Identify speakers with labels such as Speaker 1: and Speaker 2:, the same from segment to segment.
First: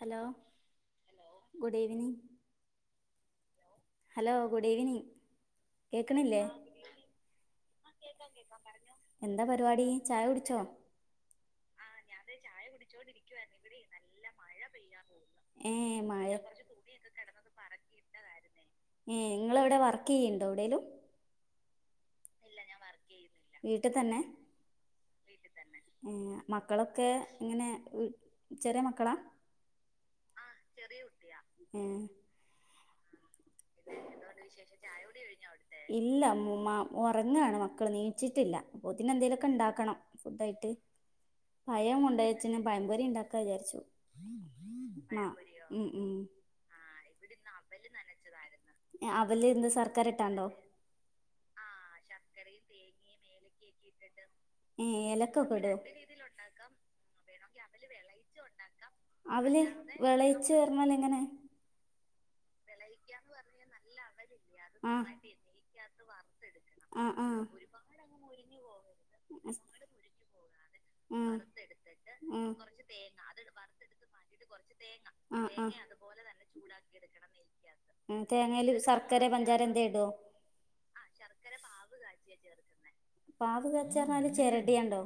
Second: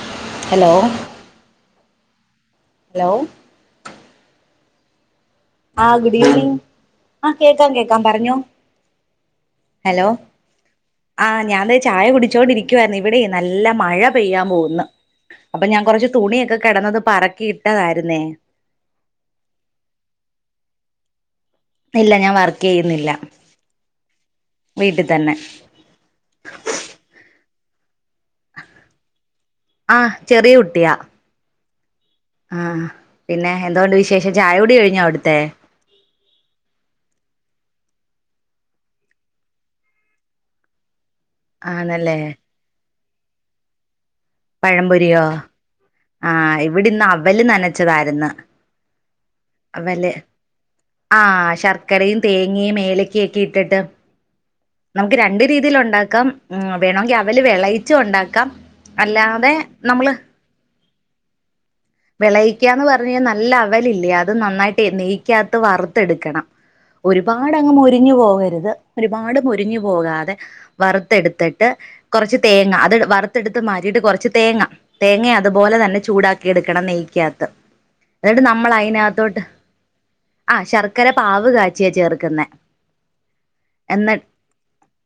Speaker 1: hello
Speaker 2: hello
Speaker 1: good evening
Speaker 2: hello
Speaker 1: hello good evening
Speaker 2: ആ good evening ആഹ് കേക്കാം കേക്കാം പറഞ്ഞോ
Speaker 1: എന്താ പരിപാടി
Speaker 2: ഹലോ
Speaker 1: ചായ കുടിച്ചോ
Speaker 2: ആഹ് ഞാൻ ദേ ചായ കുടിച്ചോണ്ടിരിക്കുവായിരുന്നു ഇവിടെ നല്ല മഴ പെയ്യാൻ പോകുന്നു അപ്പൊ
Speaker 1: ഏ
Speaker 2: ഞാൻ കൊറച്ച്
Speaker 1: മഴ
Speaker 2: തുണിയൊക്കെ കെടന്നത് പറക്കിയിട്ടതായിരുന്നേ
Speaker 1: ഏ നിങ്ങൾ എവിടെ വർക്ക് ചെയ്യുന്നുണ്ടോ എവിടെലും
Speaker 2: ഇല്ല ഞാൻ
Speaker 1: ഇല്ല ഞാൻ വർക്ക് ചെയ്യുന്നില്ല വീട്ടിൽ തന്നെ വീട്ടിൽ തന്നെ ഏ മക്കളൊക്കെ എങ്ങനെ ചെറിയ മക്കളാ
Speaker 2: ആഹ്
Speaker 1: മ്മ് ചെറിയകുട്ടിയാ
Speaker 2: ആഹ്പിന്നെ എന്തോണ്ട് വിശേഷം ചായ കുടി കഴിഞ്ഞോ അവിടുത്തെ
Speaker 1: ഇല്ല ഒറങ്ങാണ് മക്കൾ എനിച്ചിട്ടില്ല അപ്പൊതിന് എന്തേലൊക്കെ ഉണ്ടാക്കണം ഫുഡ് ആയിട്ട് പയം
Speaker 2: ആണല്ലേ
Speaker 1: ഉണ്ടച്ചേ പയംപൊരി ഉണ്ടാക്കാന്ന് വിചാരിച്ചു
Speaker 2: പഴംപൊരിയോ
Speaker 1: ആ ഉം ഉം
Speaker 2: ആഹ് ഇവിടന്ന് അവല് നനച്ചതായിരുന്നു
Speaker 1: ഏ, അവല് എന്ത് ശർക്കര
Speaker 2: അവല്
Speaker 1: ഇട്ടാണ്ടോ
Speaker 2: ആ ശർക്കരയും തേങ്ങയും ഏലക്കൊക്കെ ഇട്ടിട്ട്
Speaker 1: [unintelligible]
Speaker 2: നമുക്ക് രണ്ടു
Speaker 1: ഏലക്കൊക്കെ ഇടോ
Speaker 2: രീതിൽ ഉണ്ടാക്കാം ഉം വേണമെങ്കിൽ അവല് വെളയിച്ച് ഉണ്ടാക്കാം അല്ലാതെ
Speaker 1: അവല്
Speaker 2: നമ്മള്
Speaker 1: [unintelligible] എങ്ങനെ
Speaker 2: വിളയിക്കാന്ന് പറഞ്ഞാല് നല്ല അവലില്ലേ അത് നന്നായിട്ട്
Speaker 1: ആഹ്
Speaker 2: നെയ്ക്കാത്ത് വറുത്തെടുക്കണം
Speaker 1: ആഹ് ആഹ്
Speaker 2: ഒരുപാട് അങ്ങ് മൊരിഞ്ഞു പോകരുത് ഒരുപാട് മൊരിഞ്ഞു പോകാതെ
Speaker 1: ഉം
Speaker 2: വറുത്തെടുത്തിട്ട് കുറച്ച്
Speaker 1: ഉം
Speaker 2: തേങ്ങ അത് വറുത്തെടുത്ത് മാറ്റിയിട്ട് കുറച്ച് തേങ്ങ തേങ്ങ
Speaker 1: ആഹ്
Speaker 2: അതുപോലെ
Speaker 1: ആഹ്
Speaker 2: തന്നെ ചൂടാക്കി എടുക്കും നെയ്യ്ക്കാത്ത്
Speaker 1: തേങ്ങല് ശർക്കര പഞ്ചാര എന്തെ ഇടുവോ
Speaker 2: ആ ശർക്കര പാവ് കാച്ചിയ ചേർക്കുന്നെ
Speaker 1: പാവ്
Speaker 2: എന്നി
Speaker 1: കാച്ചവന്ന്റിഞ്ഞാല് ചെരടിയുണ്ടോ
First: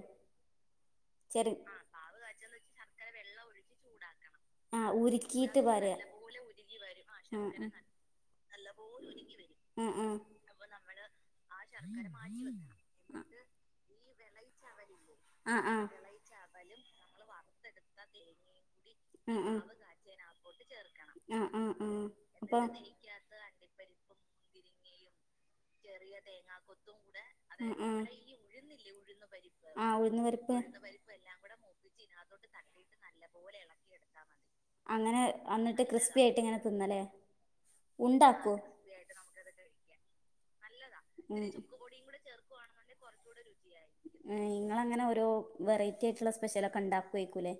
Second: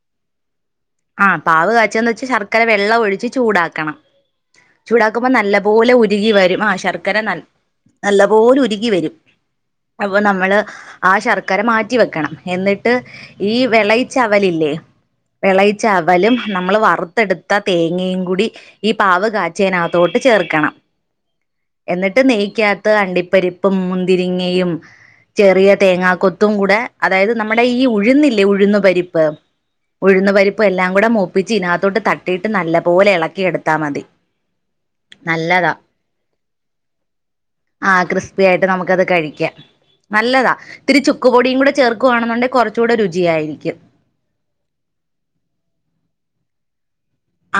Speaker 2: ആ പാവ് കാച്ചന്ന് വെച്ച ശർക്കര വെള്ളം ഒഴിച്ച് ചൂടാക്കണം
Speaker 1: ആഹ്
Speaker 2: ചൂടാക്കുമ്പോൾ നല്ല
Speaker 1: ഉരുക്കീട്ട് പാര
Speaker 2: പോലെ ഉരുകിവരും ആ ശർക്കര
Speaker 1: ഉം
Speaker 2: നല്ലപോലെ ഉരുകിവരും
Speaker 1: ഉം ഉം ഉം
Speaker 2: അപ്പൊ നമ്മള് ആ ശർക്കര മാറ്റി വെക്കണം എന്നിട്ട് ഈ വിള ചവലല്ലേ
Speaker 1: ആഹ്
Speaker 2: വിളയിച്ച
Speaker 1: ആഹ്
Speaker 2: അവലും നമ്മള് വറുത്തെടുത്ത തേങ്ങയും കൂടി ഈ പാവ്
Speaker 1: ഉം ഉം
Speaker 2: കാച്ചിയനകത്തോട്ട് ചേർക്കണം
Speaker 1: ആഹ് ആഹ് ആഹ്
Speaker 2: എന്നിട്ട്
Speaker 1: അപ്പൊ
Speaker 2: നെയ്ക്കാത്ത് അണ്ടിപ്പരിപ്പും മുന്തിരിങ്ങയും ചെറിയ തേങ്ങാക്കൊത്തും കൂടെ അതായത് നമ്മുടെ
Speaker 1: ഉം
Speaker 2: ഈ
Speaker 1: ഉം
Speaker 2: ഉഴുന്നില്ലേ ഉഴുന്നു പരിപ്പ്
Speaker 1: ആഹ് ഉഴുന്ന്
Speaker 2: ഉഴന്ന് പരിപ്പ് എല്ലാം കൂടെ മൂപ്പിച്ച് ഇതിനകത്തോട്ട് തട്ടിയിട്ട് നല്ലപോലെ ഇളക്കിയെടുത്താൽ മതി
Speaker 1: അങ്ങനെ
Speaker 2: നല്ലതാ
Speaker 1: അന്നിട്ട് ക്രിസ്പി ആയിട്ട് ഇങ്ങനെ തിന്നല്ലേ
Speaker 2: ആഹ് ക്രിസ്പി
Speaker 1: ഉണ്ടാക്കോ
Speaker 2: ആയിട്ട് നമുക്ക്ത് കഴിക്കാം നല്ലതാ ഇത്തിരി ചുക്ക് പൊടിയും
Speaker 1: ഉം
Speaker 2: കൂടെ ചേർക്കുയാണെന്നുണ്ടെിൽ കുറച്ചുകൂടെ രുചിയായിരിക്കും
Speaker 1: ങ്ങൾ അങ്ങനെ ഓരോ വെറൈറ്റി ആയിട്ടുള്ള സ്പെഷ്യലൊക്കെ ഉണ്ടാ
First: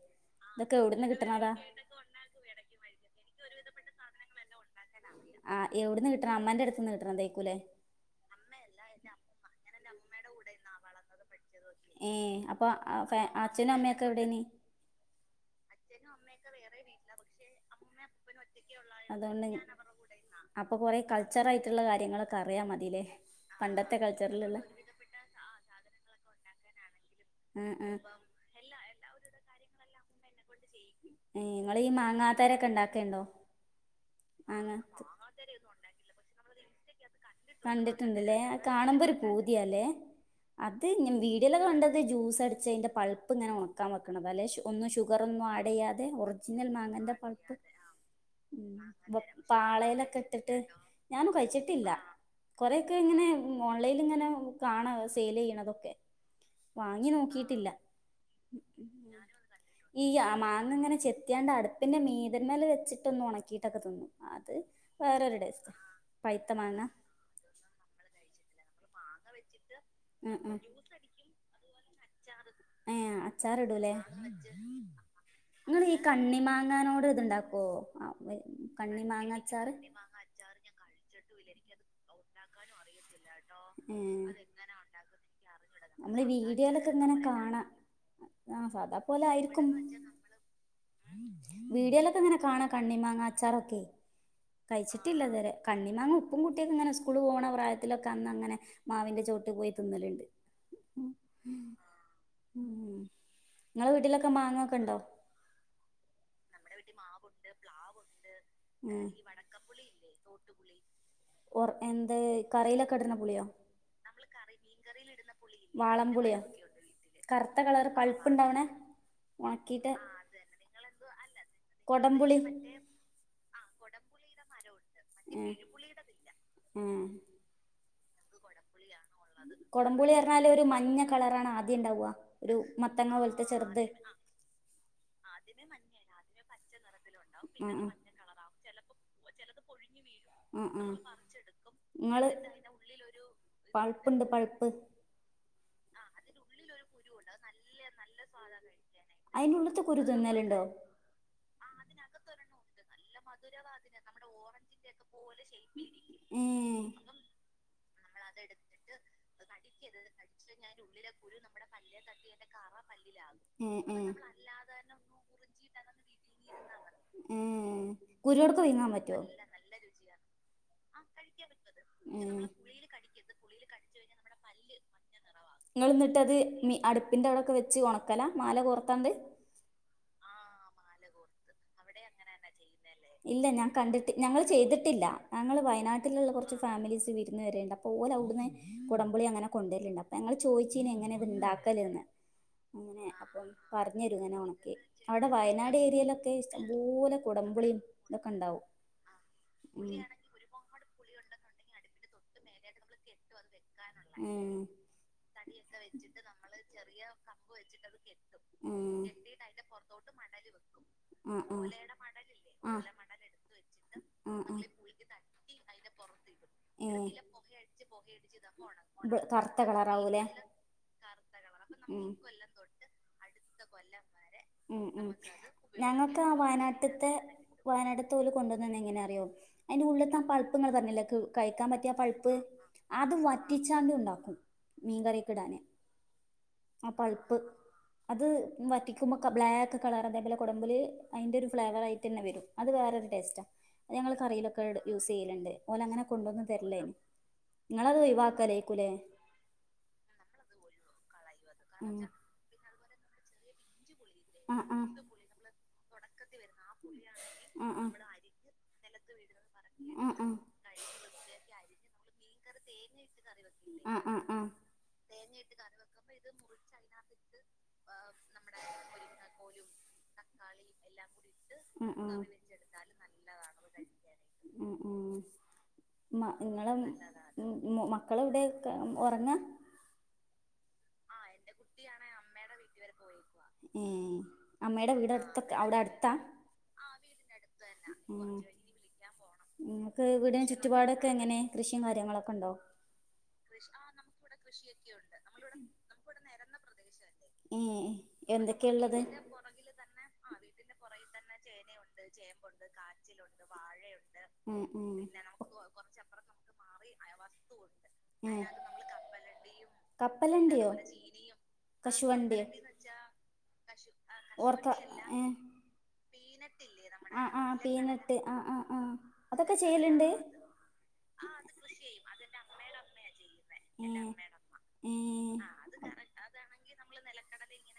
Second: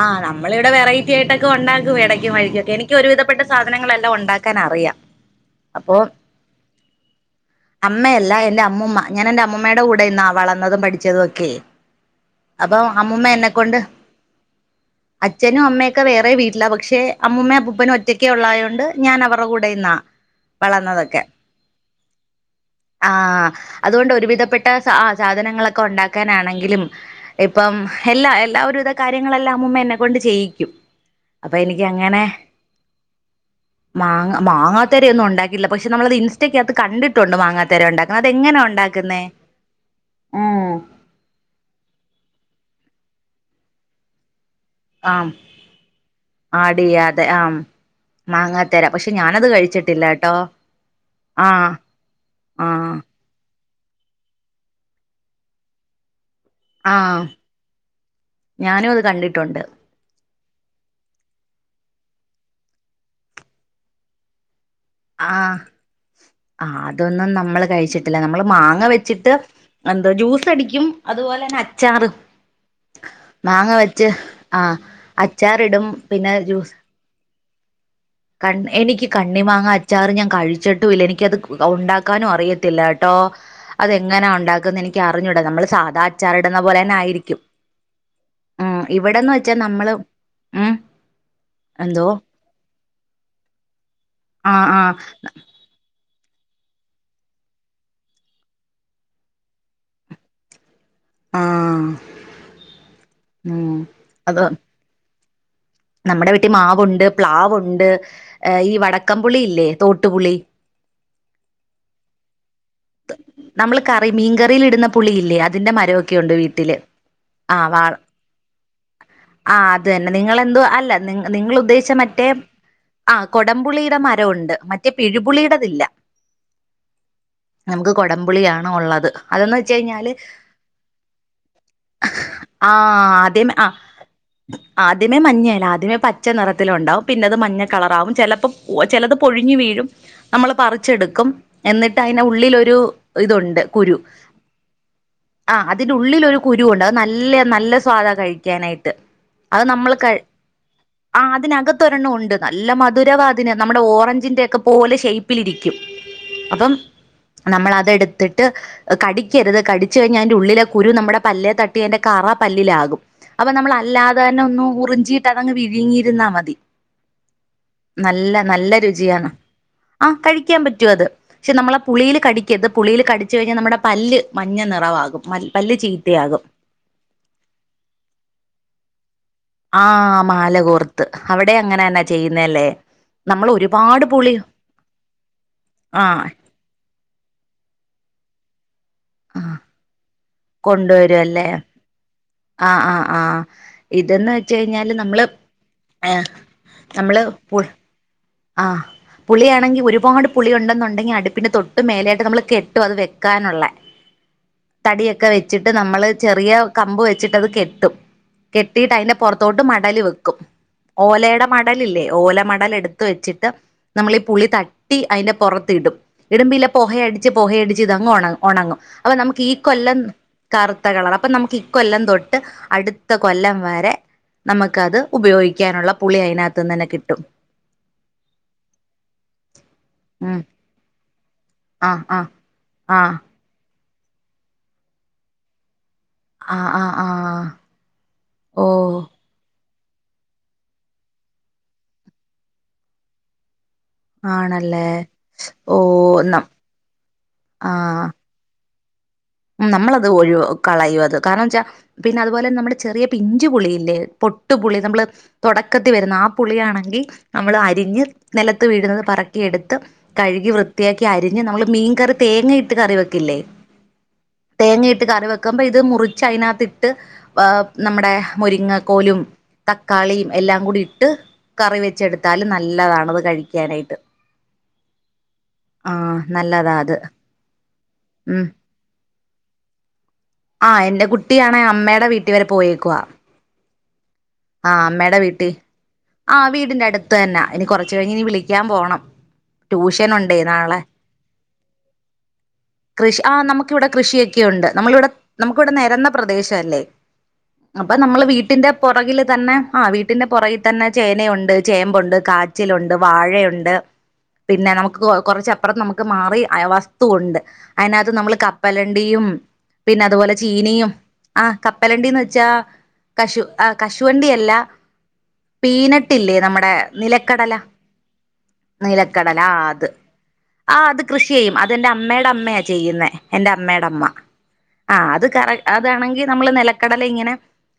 Speaker 2: ആഹ നമ്മള ഇവിടെ വെറൈറ്റ ആയിട്ടൊക്കെ ഉണ്ടാക്കും ഇടക്കും വഴിക്കൊക്കെ എനിക്ക് ഒരുവിധപ്പെട്ട സാധനങ്ങളൾല്ലാം ഉണ്ടാക്ക ക്കാൻറിയാം
Speaker 1: ആ വിടെ നിന്ന് കിട്ടണതാ അമ്മന്റെ അടുത്ത് നി കിട്ടണതേക്കൂലേ
Speaker 2: അമ്മയല്ല എൻന്റെ അമ്മൂമ്മ ഞാൻ എന്റെ അമ്മൂമ്മയുടെ കൂടെ ഇന്നാ വളന്നതും പഠിച്ചതും ഒക്കെ
Speaker 1: ഏ അപ്പൊ
Speaker 2: അമ്മൂമ്മ
Speaker 1: അച്ഛനും
Speaker 2: എന്നെക്കൊണ്ട്
Speaker 1: അമ്മയൊക്കെ എവിടെണ് അച്ഛനും അമ്മയൊക്കെ
Speaker 2: വീട്ടിലാ
Speaker 1: വേറെ വീട്ടില്ല പക്ഷെ
Speaker 2: അമ്മൂമ്മയും അപ്പൂപ്പനും ഒറ്റക്കെ
Speaker 1: അമ്മൂമ്മോപ്പനും
Speaker 2: ഉള്ളായോണ്ട്
Speaker 1: ഒച്ചക്കെള്ള
Speaker 2: ഞാൻ
Speaker 1: ഞൻ അവരുടെ
Speaker 2: നിന്നാ
Speaker 1: കൂടെ അപ്പൊ കൊറേ
Speaker 2: വളർന്നതൊക്കെ
Speaker 1: കൾച്ചർ ആയിട്ടുള്ള കാര്യങ്ങളൊക്കെ അറിയാ മതില്ലേ
Speaker 2: ആഹ്
Speaker 1: പണ്ടത്തെ
Speaker 2: അതുകൊണ്ട്
Speaker 1: കൾച്ചറിലുള്ള
Speaker 2: ഒരുവിധപ്പെട്ട സാധനങ്ങളൊക്കെ ഉണ്ടാക്കാനാണെങ്കിലും
Speaker 1: ആ
Speaker 2: ഇപ്പം
Speaker 1: ആ
Speaker 2: എല്ല എല്ല ഒരുവിധ കാര്യ കാര്യങ്ങളെല്ലാം എന്നെ കൊണ്ട് ചെയ്യിക്കും അപ്പൊ
Speaker 1: നിങ്ങൾ
Speaker 2: എനിക്ക്
Speaker 1: ഈ
Speaker 2: അങ്ങനെ
Speaker 1: മാങ്ങാത്തരൊക്കെ ഉണ്ടാക്കലുണ്ടോ
Speaker 2: മാങ്ങ മാങ്ങാത്തരെ ഒന്നും
Speaker 1: മാങ്ങ
Speaker 2: ഉണ്ടാക്കില്ല പക്ഷെ നമ്മളത് ഇൻസ്റ്റക്കകത്ത് കണ്ടിട്ടുണ്ട് മാങ്ങാത്തര ഉണ്ടാക്കുന്നത് അതെങ്ങനെയാ ഉണ്ടാക്കുന്നേ
Speaker 1: പൂതിയാലേ അത് വീഡിയോലൊക്കെ കണ്ടത് ജ്യൂസ് അടിച്ചതിന്റെ പൾപ്പ് ഇങ്ങനെ ഉണ ക്കാൻ വെക്കണത അല്ലെ ഒന്നും ഷുഗർ
Speaker 2: ആം
Speaker 1: ഒന്നും ആഡ് ചെയ്യാതെ ഒറിജിനൽ
Speaker 2: ആഡ്
Speaker 1: മാങ്ങന്റെ
Speaker 2: ചെയ്യാതെ
Speaker 1: പൾപ്പ്
Speaker 2: ആം
Speaker 1: ഉം
Speaker 2: മാങ്ങാത്തര പക്ഷെ ഞാനത് കഴിച്ചിട്ടില്ല
Speaker 1: പാളയിലൊക്കെ
Speaker 2: കേട്ടോ
Speaker 1: ഇട്ടിട്ട് ഞാനും
Speaker 2: ആഹ്
Speaker 1: കഴിച്ചിട്ടില്ല
Speaker 2: ആഹ്
Speaker 1: കൊറൊക്കെ ങ്ങനെ ഓൺലൈനി ഇങ്ങനെ കാണ സെയ്ൽ ചെയ്യ്ണതൊക്കെ വാങ്ങി
Speaker 2: ആഹ്
Speaker 1: നോക്കിട്ടില്ല
Speaker 2: ഞാനും അത് കണ്ടിട്ടുണ്ട്
Speaker 1: ഈ മാങ്ങ ഇങ്ങനെ ചെത്തിയാണ്ട് അടുപ്പിന്റെ മീതന്മല വെച്ചിട്ടൊ ഒന്ന് ഉണക്കി ഉണക്കിയിട്ടൊക്കെ തിന്നും അത് വേറൊരു ടെസ്റ്റ്
Speaker 2: ആ അതൊന്നും നമ്മള് കഴിച്ചിട്ടില്ല നമ്മള് മാങ്ങ വെച്ചിട്ട് എന്താ
Speaker 1: ഉം
Speaker 2: ജ്യൂസ്
Speaker 1: ഉം
Speaker 2: അടിക്കും അതുപോലെ തന്നെ അച്ചാറ്
Speaker 1: ഏ അച്ചാർ
Speaker 2: മാങ്ങ
Speaker 1: ഇടുലെ
Speaker 2: വെച്ച് ആ അച്ചാറിടും
Speaker 1: ങ്ങള് ഇ
Speaker 2: പിന്നെ
Speaker 1: കണ്ണി മാങ്ങാനോട് ഇതുണ്ടാക്കോ
Speaker 2: കണ്ണിഎനിക്ക് കണ്ണി മാങ്ങ അച്ചാറ് ഞാൻ കഴിച്ചിട്ടും ഇല്ല എനിക്ക അത് ഉണ്ടാക്കാനും അറിയത്തില്ല ട്ടോ അതെങ്ങനെയാ
Speaker 1: ഏഹ്
Speaker 2: ഉണ്ടാക്കന്ന് എനിക്ക് അറിഞ്ഞൂടാ നമ്മള് സാധാ അച്ചാറി ഇടുന്ന
Speaker 1: [unintelligible] ഇങ്ങനെ കാണാ അ
Speaker 2: ഉം
Speaker 1: സാദാ പോലെ
Speaker 2: ഇവിടെന്ന് വെച്ചാ
Speaker 1: ആയിരിക്കും
Speaker 2: നമ്മള് ഉം എന്തോ
Speaker 1: വീഡിയോലൊക്കെ അങ്ങനെ കാണാ കണ്ണി മാങ്ങ അച്ചാറൊക്കെ
Speaker 2: ആ ആ
Speaker 1: കഴിച്ചിട്ടില്ലതുവരെ കണ്ണിമാങ്ങ ഉപ്പും കുട്ടിയൊക്കെ ഇങ്ങനെ സ്കൂള് പോണ പ്രായത്തിലൊക്കെ അന്ന് അങ്ങനെ മാവിൻ്റെ ചോട്ടിൽ പോയി തിന്നല്ണ്ട്
Speaker 2: ആ ഉം
Speaker 1: ഇങ്ങളെ വീട്ടിലൊക്കെ
Speaker 2: അത്
Speaker 1: മാങ്ങൊക്കെണ്ടോ
Speaker 2: നമ്മുടെ വീട്ടിൽ മാവുണ്ട് പ്ലാവുണ്ട് ഈ
Speaker 1: ഉം
Speaker 2: വടക്കം പുളി ഇല്ലേ തോട്ടുപുളി
Speaker 1: എന്ത് കറിയിലൊക്കെ ഇട്ണ പുളിയോ
Speaker 2: നമ്മള് കറി മീൻകറിയിൽ ഇടുന്ന പുളിയില്ലേ അതിന്റെ
Speaker 1: വാളൻ
Speaker 2: മരമൊക്കെ ഉണ്ട്
Speaker 1: പുളിയ
Speaker 2: വീട്ടില് ആ
Speaker 1: കറുത്ത
Speaker 2: വാ
Speaker 1: കളർ പഴുപ്പ്ണ്ടാവണേ
Speaker 2: ആ അതന്നെ നിങ്ങളെന്തോ അല്ല നി നിങ്ങൾ ഉദ്ദേശിച്ച മറ്റേ
Speaker 1: കൊടംപുളി
Speaker 2: ആ കൊടംപുളിയുടെ മരംവുണ്ട് മറ്റേ പിഴുപുളിയുടെ ഇല്ല
Speaker 1: ഉം
Speaker 2: നമുക്ക് കൊടംപുളിയണ് ഉള്ളത് അതന്ന് വെച്ച് കഴിഞ്ഞാല്
Speaker 1: കൊടംപുളി പറഞ്ഞാല് ഒരു മഞ്ഞ കളറാണ് ആദ്യം ഇണ്ടാവ ഒരു
Speaker 2: ആഹ്
Speaker 1: മത്തങ്ങ
Speaker 2: അതേ
Speaker 1: പോലത്തെ
Speaker 2: ആ
Speaker 1: ചെറുത്
Speaker 2: ആദ്യമേ മഞ്ഞേണ് ആദ്യമേ പച്ച നിറത്തില് ഉണ്ടാവും പിന്നെ അത് മഞ്ഞ
Speaker 1: ആഹ് ആഹ്
Speaker 2: കളറാവും ചെലപ്പൊ ചിലത് പൊഴിഞ്ഞു വീഴും നമ്മൾ
Speaker 1: ആഹ് ആഹ്
Speaker 2: പറിച്ചെടുക്കും എന്നിട്ട് അയ്നെ
Speaker 1: ഇങ്ങള്
Speaker 2: ഉള്ളിലൊരു ഇതുണ്ട് കുരു
Speaker 1: പഴുപ്പുണ്ട് പഴുപ്പ്
Speaker 2: ആ അതിൻ്റെ ഉള്ളിലൊരു കുരുണ്ട് അത് നല്ല നല്ല സ്വാദാ കഴിക്കാനായിട്ട് അത്
Speaker 1: അയ്നുളള്ത്തെ കുരു
Speaker 2: നമ്മൾ
Speaker 1: തിന്നലുണ്ടോ
Speaker 2: ആ അതിനകത്ത് ഒരെണ്ണം ഉണ്ട് നല്ല മധുരവാതിന് നമ്മുടെ ഓറഞ്ചിന്റെ ഒക്കെ പോലെ ഷേ്യ്പിലിരിക്കും
Speaker 1: ഏഹ്
Speaker 2: അപ്പം നമ്മളതെടു ത്ട്ട് കടിക്കരുത് കടിച്ച്കഴിഞ്ഞാൽ അതിന്റെ ഉള്ളിലെ കുരു നമ്മുടെ പല്ലെ തട്ടി അയിന്റെ കറ പല്ലില് ആകും അപ്പൊ നമ്മള്
Speaker 1: ഏഹ് ഏഹ്
Speaker 2: അല്ലാതെ തന്നെ ഒന്നും ഉറിഞ്ചിട്ട് അതങ്ങ് വിഴങ്ങിയിരുന്നാൽ മതി
Speaker 1: ഏഹ്
Speaker 2: നല്ല
Speaker 1: കുരുവോടൊക്കെ
Speaker 2: നല്ല
Speaker 1: വിഴുങ്ങാൻ
Speaker 2: രുചിയാണ് ആഹ് കഴിക്കാൻ പ
Speaker 1: ആഹ് കഴിക്കാൻ പറ്റുത്
Speaker 2: പുളീല് കടിക്കരുത് പുളിയിൽ കടിച്ച് കഴിഞ്ഞാൽ നമ്മുടെ പല്ല് മഞ്ഞ നിറവമാകും പല്ല്
Speaker 1: ഇങ്ങള് എന്നിട്ടത്
Speaker 2: ചീത്തയാകും
Speaker 1: മി അടുപ്പിന്റെ അവടൊക്കെ വെച്ച് ഒണക്കല മാല കോർത്താണ്ട് ആ
Speaker 2: മാല കോർത്ത്
Speaker 1: മാലകോർത്ത്
Speaker 2: അങ്ങനെ
Speaker 1: അവിടെ
Speaker 2: തന്നെ
Speaker 1: അങ്ങനന്നെ
Speaker 2: ചെയ്യുന്നല്ലേ
Speaker 1: ചെയ്യുന്ന ല്ലേ
Speaker 2: നമ്മൾ
Speaker 1: ഇല്ല ഞാ
Speaker 2: ഒരുപാട്
Speaker 1: കണ്ടിട്ട്
Speaker 2: പുളി
Speaker 1: ഞങ്ങൾ ചെയ്തിട്ടില്ല ഞങ്ങൾ
Speaker 2: ആ
Speaker 1: വയനാട്ടിലുള്ള കുറച്ച് ഫാമിലീസ് വിരുന്ന് വര്ണ്ട് അപ്പോ ഓലവ്ട്ന്ന് കൊടമ്പുളി
Speaker 2: ആ
Speaker 1: അങ്ങന കൊണ്ടരല്ണ്ട് അപ്പൊ ഞങ്ങള് ചോദിച്ചിനി എങ്ങനെ ഇത്
Speaker 2: കൊണ്ടുവരുവല്ലേ
Speaker 1: ഇണ്ടാക്കല് ന്ന്
Speaker 2: ആഹ്
Speaker 1: അങ്ങനെ
Speaker 2: ആഹ്
Speaker 1: അപ്പൊ
Speaker 2: ആഹ്
Speaker 1: പറഞ്ഞരു
Speaker 2: ഇതെന്ന്
Speaker 1: ങ്ങനെ
Speaker 2: വെച്ച്
Speaker 1: ഒണക്കി
Speaker 2: കഴിഞ്ഞാല് നമ്മള്
Speaker 1: അവടെ വയനാട്
Speaker 2: ഏഹ്
Speaker 1: ഏരിയയിലൊക്കെ [unintelligible] കൊടമ്പുളീം
Speaker 2: ആ പുളിയാണെങ്കിൽ ഒരുപാട് പുളി ഉണ്ടെന്നുണ്ടെങ്കിൽ അടുപ്പിന്റെ തൊട്ട് മേലായിട്ട് നമ്മൾ കെട്ടും അത് വേ
Speaker 1: ഉം ഒതുക്കാനുണ്ട് ഏഹ്
Speaker 2: തടിയൊക്കെ വെച്ചിട്ട് നമ്മള് ചെറിയ കമ്പ് വെച്ചിട്ടത് കെട്ടും കെട്ടീട്ട്
Speaker 1: ഉം
Speaker 2: അയിന്റെ പൊറത്തോട്ട് മടൽ വെക്കും
Speaker 1: ഉം ആഹ്
Speaker 2: ഓലയുടെ മടലില്ലേ
Speaker 1: ആഹ്
Speaker 2: ഓല മടല് ട് ത്ത് വെച്ചിട്ട് നമ്മളീ
Speaker 1: ആഹ്
Speaker 2: പുളി
Speaker 1: ആഹ് ആഹ്
Speaker 2: തട്ടി അയിന്റെ പൊറത്ത് ഇടും ഇടുമ്പില്ല
Speaker 1: ഏഹ്
Speaker 2: പൊഹയടിച്ച് പൊഹയടിച്ച് ഇതങ്ങ് ഒണങ്ങ് ഒണങ്ങും അപ്പൊ നമുക്ക് ഈ
Speaker 1: കറുത്ത
Speaker 2: കൊല്ലം
Speaker 1: കളറാവൂലേ
Speaker 2: കറുത്ത കളർ അപ്പൊ നമുക്ക് ഈ കൊല്ലം
Speaker 1: ഉം
Speaker 2: തൊട്ട് അടു ത്ത കൊല്ലം വരെ
Speaker 1: ഉം
Speaker 2: നമുക്കത്
Speaker 1: ഉം
Speaker 2: ഉപയോഗിക്കാനുള്ള പുളി അതിനകത്തു ന്ന് തന്നെ കിട്ടും
Speaker 1: വയനാട്ട്ത്തോല് കൊണ്ടുവന്നന്നെ എങ്ങനെ അറിയോ അയിന്റെ ഉള്ള്ത്തആ
Speaker 2: ഉം
Speaker 1: പൾപ്പ് ങ്ങള്പറഞ്ഞില്ല ക്ക് കഴിക്കാൻ
Speaker 2: ആ
Speaker 1: പറ്റിയ
Speaker 2: ആ
Speaker 1: പൾപ്പ്
Speaker 2: ആ
Speaker 1: അത് വറ്റിച്ചാണ്ട് ണ്ടാക്കും മീൻകറീക്ക്ടാന് ആ പൾപ്പ് അത്
Speaker 2: ഓ
Speaker 1: വറ്റിക്കുമ്പ ബ്ലാക്ക് കളർ ഇതെ പോലെ കുടമ്പില് അയിന്റെ ഒരു ഫ്ലവർആയിട്ടെന്നെ വരും അത് വേറൊരു ടേസ്റ്റാ അത് ഞങ്ങള് കറീലൊക്കെ
Speaker 2: ആണല്ലേ
Speaker 1: യൂസ് യ്യലണ്ട്
Speaker 2: ഓ
Speaker 1: ഓലങ്ങനെ
Speaker 2: നം
Speaker 1: കൊണ്ടോന്ന് തരിലേന് ഇങ്ങളത് ഒഴിവാക്ക ലേക്കൂലേ
Speaker 2: ഉം നമ്മളത് ഒഴിവ കളയു അത് കാരണം വെച്ചാ
Speaker 1: ഉം
Speaker 2: പിന്നെ അതുപോലെ നമ്മള് ചെറിയ പിഞ്ച് പുളിയില്ലേ പൊട്ടു
Speaker 1: ആഹ്
Speaker 2: പുളി
Speaker 1: ആഹ്
Speaker 2: നമ്മള് തൊടക്കത്തി വരുന്ന ആ പുളിയാണെങ്കി നമ്മള്
Speaker 1: ആഹ് ആഹ്
Speaker 2: അരിഞ്ഞ് നിലത്ത് വീഴുന്നത് പറക്കിയെടുത്ത്
Speaker 1: ആഹ് ആഹ്
Speaker 2: കഴുകി വൃത്തിയാക്കി അരിഞ്ഞ് നമ്മള് മീൻ കറി തേങ്ങയിട്ട് കറി വെക്കില്ലേ
Speaker 1: ആഹ് ആഹ് ആഹ്
Speaker 2: തേങ്ങയിട്ട് കറി വെക്കുമ്പ ഇത് മുറിച്ച് അയിനകത്തി ട്ട് നമ്മുടെ മുരിങ്ങ കോലും
Speaker 1: ങ്ങാക്കോലും തക്കാളിം എല്ലാം കൂടി ഇട്ട് ആ
Speaker 2: കറി വെച്ചെടുത്താല്
Speaker 1: [unintelligible] ടുത്താലും
Speaker 2: നല്ലതാണത്
Speaker 1: നല്ലതാണ്
Speaker 2: കഴിക്കാനായിട്ട്
Speaker 1: ഉം ഉം
Speaker 2: ആഹ്
Speaker 1: മ്മ ങ്ങളെ
Speaker 2: നല്ലതാ അത്
Speaker 1: മ് മ് മക്കളവിടെ
Speaker 2: ഉം
Speaker 1: ക്കെ ഒറങ്ങാ
Speaker 2: ആഹ് എന്റെ കുട്ടിയാണെഅമ്മെടെ വീട്ടി വരെ പോയേക്കുവ
Speaker 1: ഏഹ്
Speaker 2: ആഹ്
Speaker 1: അമ്മയുടെ വീട്
Speaker 2: അമ്മയേടെ വീട്ടി
Speaker 1: അടുത്തൊക്കെ അവിടെ അടുത്താ
Speaker 2: ആ വീടിന്റെ അടുത്ത് തന്നാ ഇനി കൊറച്ചു കഴിഞ്ഞ് ഇനി വിളിക്കാൻ പോണം
Speaker 1: ഇങ്ങക്ക്
Speaker 2: ട്യൂഷൻ ഉണ്ടേ
Speaker 1: വടെ
Speaker 2: നാളെ
Speaker 1: ചുറ്റുപാടൊക്കെ എങ്ങനെ കൃഷിയും കാര്യങ്ങളൊക്കെ ണ്ടോ
Speaker 2: ആ കൃഷി ആ നമുക്കിവിടെ കൃഷിയൊക്കെ ഉണ്ട് നമ്മള് വടെ നമുക്ക് വടെ നരന്നപ്രദേശല്ലേ
Speaker 1: ഏ
Speaker 2: അപ്പ നമ്മള് വീട്ടിന്റെ
Speaker 1: എന്തൊക്കെയുള്ളത്
Speaker 2: പുറകില് ന്നെ ആ വീട്ടിന്റെ പുറകിൽ തന്നെ ചേനയുണ്ട് ചേമ്പുണ്ട് കാച്ചിലുണ്ട് വാഴയുണ്ട്
Speaker 1: ഉം
Speaker 2: പിന്നെ
Speaker 1: ഉം
Speaker 2: നമുക്ക്
Speaker 1: ഉം
Speaker 2: കൊ കൊറച്ചപ്പുറം നമുക്ക് മാറി വസ്തുഉണ്ട് അയിനകത്ത് നമ്മൾ കപ്പലണ്ടിയും പിന്നെ അതുപോലെ
Speaker 1: കപ്പലണ്ടിയോ
Speaker 2: ചീനിയും ആ കപ്പലണ്ടിന്ന് വെച്ചാ കശു ആ കശ്
Speaker 1: ഓർത്ത ഏഹ്
Speaker 2: പീനട്ടില്ലേ
Speaker 1: പീനട്ട്
Speaker 2: നമ്മുടെ
Speaker 1: ആഹ്
Speaker 2: നിലക്കടല
Speaker 1: ആഹ് പീനട്ട് ആ ആ
Speaker 2: നിലക്കടല
Speaker 1: അതൊക്കെ
Speaker 2: ആ അത്
Speaker 1: ചെയ്യല്ണ്ട്
Speaker 2: ആഹ് അത് കൃഷി ചെയ്യും അത്എന്റെ അമ്മേടെ അമ്മയാ ചെയ്യുന്നേ എൻറെ അമ്മടെ അമ്മ
Speaker 1: ഏ ഏ
Speaker 2: ആ അത് കറ അതാണെങ്കി നമ്മള് നെലക്കടല ഇങ്ങനെ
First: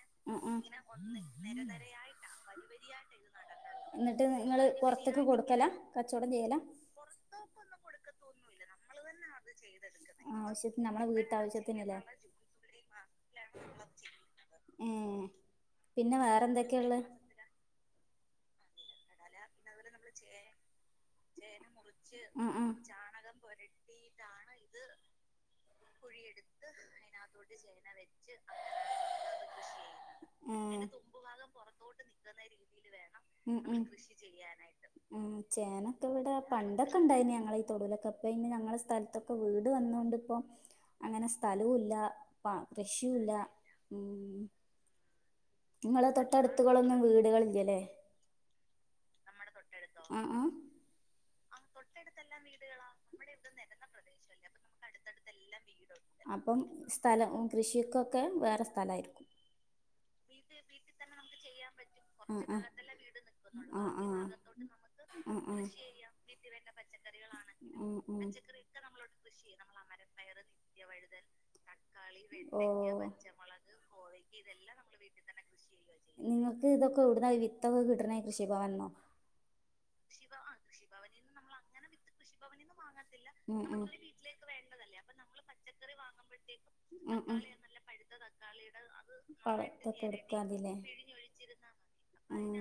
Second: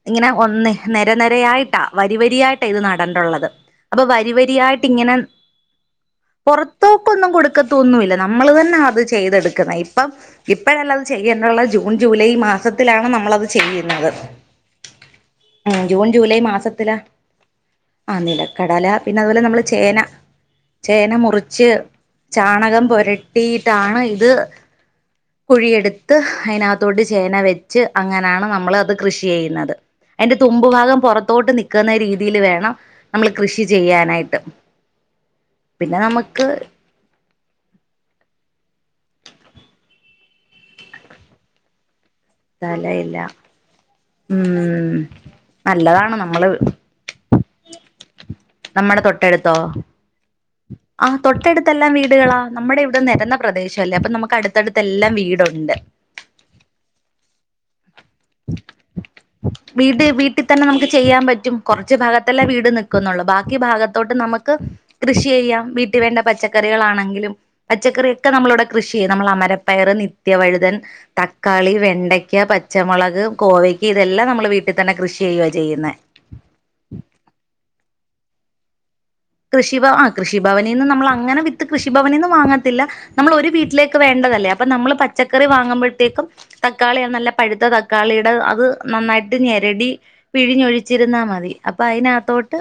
Speaker 2: ഇങ്ങനെ ഒന്ന് നെരനെരയായിട്ടാ വരിവരിയായിട്ടാ ഇത് നടണ്ടുള്ളത് അപ്പൊ
Speaker 1: എന്നിട്ട് നിങ്ങള്
Speaker 2: വരിവരിയായിട്ട്ങ്ങനെ
Speaker 1: പുറത്തേക്ക് കൊടുക്കല കച്ചവടം ചെയ്യല
Speaker 2: പുറത്തോക്കൊന്നും കൊടുക്കത്തൊന്നുല്ല നമ്മള് തന്നെ അത് ചെയ്തെടുക്കുന്നായിരി പ്പം
Speaker 1: ആവശ്യത്തിന്
Speaker 2: ഇപ്പോഴല്ല അത് ചെയ്യേണ്ടുള്ള ജൂൺ ജൂലൈ മാസം
Speaker 1: ഉം
Speaker 2: ഉം ജൂൺ
Speaker 1: പിന്നെ
Speaker 2: ജൂലൈ
Speaker 1: വേറെന്തൊക്കെയള്ള
Speaker 2: മാസത്തിലാ ആഹ് നിലക്കടല പിന്നെ അതുപോലെ നമ്മള് ചേന ചേന മുറിച്ച്
Speaker 1: ആ ആ
Speaker 2: ചാണകം പൊരട്ടിയിട്ടാണ് ഇത് കുഴിയെടുത്ത് അതിനതിനകത്തോട്ട് ചേന വെച്ച് അങ്ങനാണ് നമ്മളത് കൃഷി ചെയ്യുന്നത് അയ്ന്റെ
Speaker 1: ആ
Speaker 2: തുമ്പു ഭാഗം പുറത്തോട്ട് നിക്കുന്ന രീതിയില് വേണം നമ്മള് കൃഷി ചെയ്യാ
Speaker 1: കൃഷി ചെയ്യാനായിട്ട് ഉം ചേനത്തവടെ
Speaker 2: നമുക്ക്
Speaker 1: പണ്ട് ക്കെണ്ടായിനി ഞങ്ങളീ തൊടൂലൊക്കെപ്പയ്ന് ഞങ്ങളെ സ്ഥലത്തൊക്കെ വീട് വന്നോണ്ട്പ്പം അങ്ങനെ സ്ഥലുല്ല പ
Speaker 2: സ്ഥലമില്ല
Speaker 1: കൃഷിയുല്ല ഉം
Speaker 2: ഉം
Speaker 1: ഇങ്ങളെ
Speaker 2: നല്ലതാണ് നമ്മള്
Speaker 1: തൊട്ടടുത്തുകളൊന്നും വീടുകളില്ലല്ലേ
Speaker 2: നമ്മടെ തൊട്ടടുത്തോ
Speaker 1: ആഹ് ആഹ്
Speaker 2: ആ
Speaker 1: ആഹ്
Speaker 2: വീടുകളാ
Speaker 1: തൊട്ടടുത്തെല്ലാം
Speaker 2: നമ്മുടെ
Speaker 1: വീടുകളാ
Speaker 2: ഇവിടെ
Speaker 1: നമ്മുടെ ഇവിടെ നിരന്ന
Speaker 2: പ്രദേശമല്ലേ
Speaker 1: പ്രദേശല്ലേ അപ്പൊ നമുക്ക് അടുത്തടുത്തെല്ലാം
Speaker 2: വീടുണ്ട്
Speaker 1: വീട അപ്പം സ്ഥലം കൃഷിയിക്കൊക്കെ വേറെ സ്ഥലായിരിക്കും
Speaker 2: വീട് വീട്ടിൽ തന്നെ നമുക്ക് ചെയ്യാൻ പറ്റും കുറച്ച് ഭാഗത്തെല്ലേ
Speaker 1: ആ ആ
Speaker 2: വീട് നിക്കുന്നുള്ളൂ ബാക്കി
Speaker 1: ആ ആ
Speaker 2: ഭാഗത്തോട്ട്
Speaker 1: ആ
Speaker 2: നമക്ക്
Speaker 1: ആ ആ ആ
Speaker 2: കൃഷിയെയ്യാം വീട്ടി വേണ്ട പച്ചക്കറികളാണെങ്കിലും പച്ചക്കറിയൊക്കെ നമ്മളിവിടെ കൃഷി ചെയ്യും നമ്മളമരപ്പയറ് നി ത്യവഴുതൻ തക്കാളി വെണ്ടയ്ക്ക
Speaker 1: ഓ
Speaker 2: പച്ചമുളക് കോവയ്ക്ക് ഇതെല്ലാം നമ്മള് വീട്ടിൽ തന്നെ കൃഷി ചെയ്യുവ ചെയ്യുന്നെ
Speaker 1: നിങ്ങക്ക് തൊക്കെ എവ്ട്ന്നാ ഈ വിത്തൊക്കെ കിട്ടുന്നെ കൃഷി ഭവൻന്നോ
Speaker 2: കൃഷി ഭവ ആ കൃഷിഭവനിൽന്ന് നമ്മളങ്ങനെ വിത്ത് കൃഷിഭവനിന്ന് വാങ്ങത്തില്ല നമ്മളൊരു
Speaker 1: ഉം
Speaker 2: വീട്ടിലേ
Speaker 1: ഉം
Speaker 2: ക്ക്‌ വേണ്ടതല്ലേ അപ്പൊ നമ്മള് പച്ചക്കറി വാങ്ങുമ്പോഴത്തേക്കും തക്കാളിയാണ്
Speaker 1: ഉം
Speaker 2: നല്ല
Speaker 1: ഉം
Speaker 2: പഴുത്ത തക്കാളിയുടെ അത് നന്നായിട്ട് ഞെരടി
Speaker 1: വളത്തൊക്കെ എടുക്കാതില്ലേ
Speaker 2: പിഴിഞ്ഞൊഴിച്ചിരുന്നാ മതി അപ്പൊ
Speaker 1: ആ
Speaker 2: അയ്നകത്തോട്ട്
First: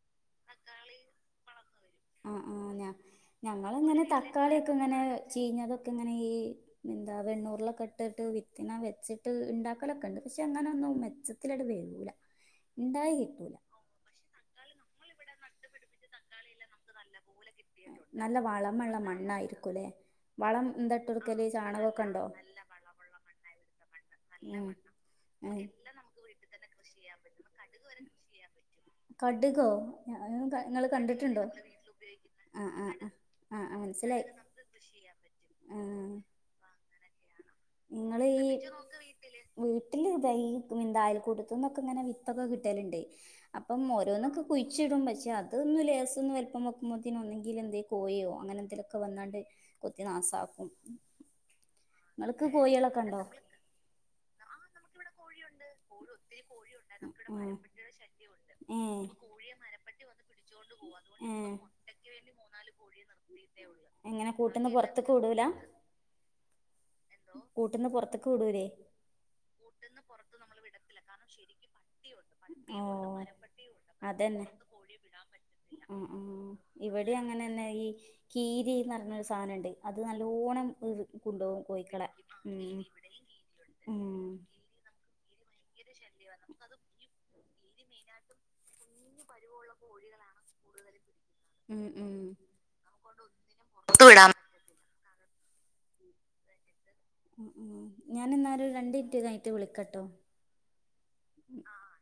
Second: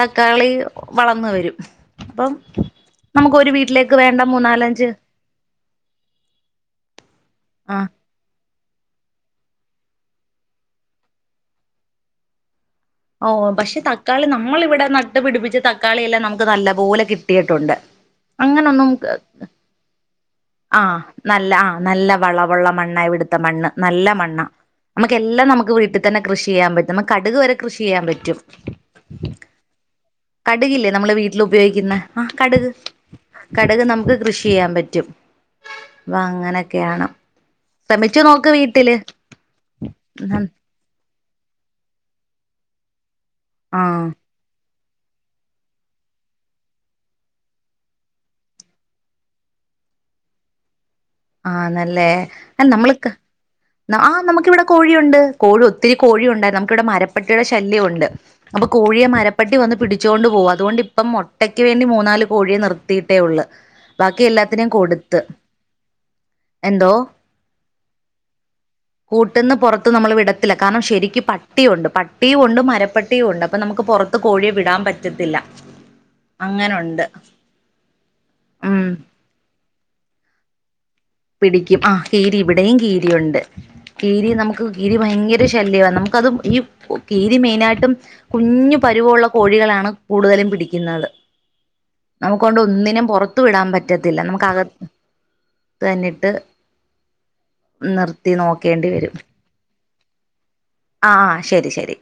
Speaker 2: തക്കാളി വളർന്ന് വരും അപ്പം
Speaker 1: ആഹ് ആഹ് ഞാ
Speaker 2: നമുക്കൊരു വീട്ടിലേക്ക് വേണ്ട മൂന്നാലഞ്ച്
Speaker 1: ചീഞ്ഞതൊക്കെങ്ങനെ ഈ എന്താ വെണ്ണൂറിലൊക്കെ
Speaker 2: ആഹ്
Speaker 1: ട്ടിട്ട് വിത്തിന വെച്ചിട്ട് ണ്ടാക്കലൊക്കെണ്ട് പക്ഷെ അങ്ങനെന്നും മെച്ചത്തിലട്ട് വരൂല ഇണ്ടായി
Speaker 2: ഓ
Speaker 1: കിട്ടൂല
Speaker 2: പക്ഷെ തക്കാളി നമ്മളിവിടെ നട്ട് പിടിപ്പിച്ച് തക്കാളിയെല്ലാം നമുക്ക് നല്ല പോലെ കിട്ടിയിട്ടുണ്ട് അങ്ങനൊന്നും
Speaker 1: ക്കുലേ
Speaker 2: ആഹ് നല്ല ആ നല്ല
Speaker 1: ഉണ്ടോ
Speaker 2: വളവുള്ള മണ്ണായിടുത്ത മണ്ണ് നല്ല മണ്ണ്
Speaker 1: ഉം
Speaker 2: ണ്ണ നമുക്കെല്ലാം
Speaker 1: ഏഹ്
Speaker 2: നമുക്ക് വീട്ടിൽ തന്നെ കൃഷിയ്യാൻ പറ്റും നമക്ക് കടുക് വരെ കൃഷിയ്യാൻ പറ്റും
Speaker 1: കടുകോ നിങ്ങള്
Speaker 2: കടുകില്ലേ നമ്മള്
Speaker 1: കണ്ടിട്ടുണ്ടോ
Speaker 2: വീട്ടിലുപയോഗിക്കുന്ന ആഹ് കടുക്
Speaker 1: ആഹ് ആഹ്
Speaker 2: കട്ക് നമുക്ക്
Speaker 1: മനസ്സിലായി
Speaker 2: കൃഷി ചെയ്യാൻ പറ്റും അപ്പ അങ്ങനൊക്കെയാണ് ശ്രമിച്ചു
Speaker 1: ഇങ്ങളീ
Speaker 2: നോക്ക് വീട്ടില്
Speaker 1: വീട്ടില് തൈ ന്തായൽ കൂട്ടത്ത്ന്നൊക്കെങ്ങനെ വിത്തൊക്കെ കിട്ടല്ണ്ട് അപ്പം
Speaker 2: ആഹ്
Speaker 1: ഓരോന്നൊക്കെ കുയ് ച്ച്ടും പക്ഷെ അതൊന്ന് ലേസൊന്ന് വൽപ്പം വെക്കുമ്പോത്തിന് ഒന്നെങ്കിലെന്തേ കോയോ അങ്ങനെന്തെലൊക്കെ വന്നാണ്ട് കൊത്തി നാസാക്കും
Speaker 2: ആനല്ലേ
Speaker 1: നിങ്ങൾക്ക് കോഴികളൊക്കെ
Speaker 2: നമ്മള്ക്ക
Speaker 1: ഉണ്ടോ
Speaker 2: ആഹ് നമുക്കിവിടെ കോഴിയുണ്ട് കോ ഒത്തിരി കോഴിയുണ്ടായിരുന്നു നമുക്കിവിടെ മരപ്പെട്ടിയുടെ
Speaker 1: ആഹ്
Speaker 2: ശല്യമുണ്ട് അപ്പൊ
Speaker 1: ഏഹ്
Speaker 2: കോഴിയെ മരപ്പെട്ടി വന്ന് പിടിച്ചോണ്ട് പോവു അതുകൊണ്ടിപ്പം
Speaker 1: ഏഹ്
Speaker 2: മുട്ടക്ക് വേണ്ടി മൂന്നാല് കോഴിയെ നിർത്തിയിട്ടേ ഉള്ളു ബാക്കി
Speaker 1: എങ്ങനെ
Speaker 2: എല്ലാത്തിനേം
Speaker 1: കൂട്ട്ന്ന് പുറത്ത്ക്ക്
Speaker 2: കൊടുത്ത്
Speaker 1: വിടൂല
Speaker 2: എന്തോ
Speaker 1: കൂട്ട്ന്ന് പൊർത്ത്ക്ക് വിടൂല്ലേ
Speaker 2: കൂട്ട്ന്ന് പുറത്ത് നമ്മള് വിടത്തില്ല കാരണം ശരിക്കും പട്ടിയുണ്ട് പട്ടിയും ഉണ്ട്
Speaker 1: ഓഹ്
Speaker 2: മരപ്പട്ടിയും ഉണ്ട് അപ്പൊ നമുക്ക് പുറത്ത് കോഴിയെ
Speaker 1: അതന്നെ
Speaker 2: വിടാൻ പറ്റത്തില്ല
Speaker 1: ഉം ഉം
Speaker 2: അങ്ങനുണ്ട്
Speaker 1: ഇവിടെ അങ്ങനെന്നെ ഈ
Speaker 2: ഉം
Speaker 1: കീരിന്നർഞ്ഞൊരു സാനണ്ട് അത് നല്ലോണം കൊണ്ടോകും
Speaker 2: പിടിക്കും ആഹ്
Speaker 1: കോഴിക്കളെ
Speaker 2: കീരി ഇവിടേം
Speaker 1: ഉം
Speaker 2: കീരിയുണ്ട്
Speaker 1: ഉം
Speaker 2: കീരി നമുക്ക് കീരി ഭയങ്കര ശല്യവാ നമുക്കത് ഈ കീ മെയ്നായ്ട്ടും കുഞ്ഞു പരിവൊള്ള കോഴികളാണ് കൂട്തലും പിടിക്കുന്നത്
Speaker 1: ഉം ഉം
Speaker 2: നമുക്കോണ്ട് ഒന്നിനും പൊർത്ത് വിടാൻ പറ്റത്തില്ല നമുക്ക് അക ത്ത് തന്നെ ഇട്ട്
Speaker 1: ഉം ഉം
Speaker 2: നിർത്തി
Speaker 1: ഞാന് ഇന്നാ ഒരു
Speaker 2: നോക്കേണ്ടി
Speaker 1: രണ്ട് മിൻറ്റ് കഴിഞ്ഞിട്ട് വിളിക്കട്ടോ
Speaker 2: ആഹ് ശെരി ശെരി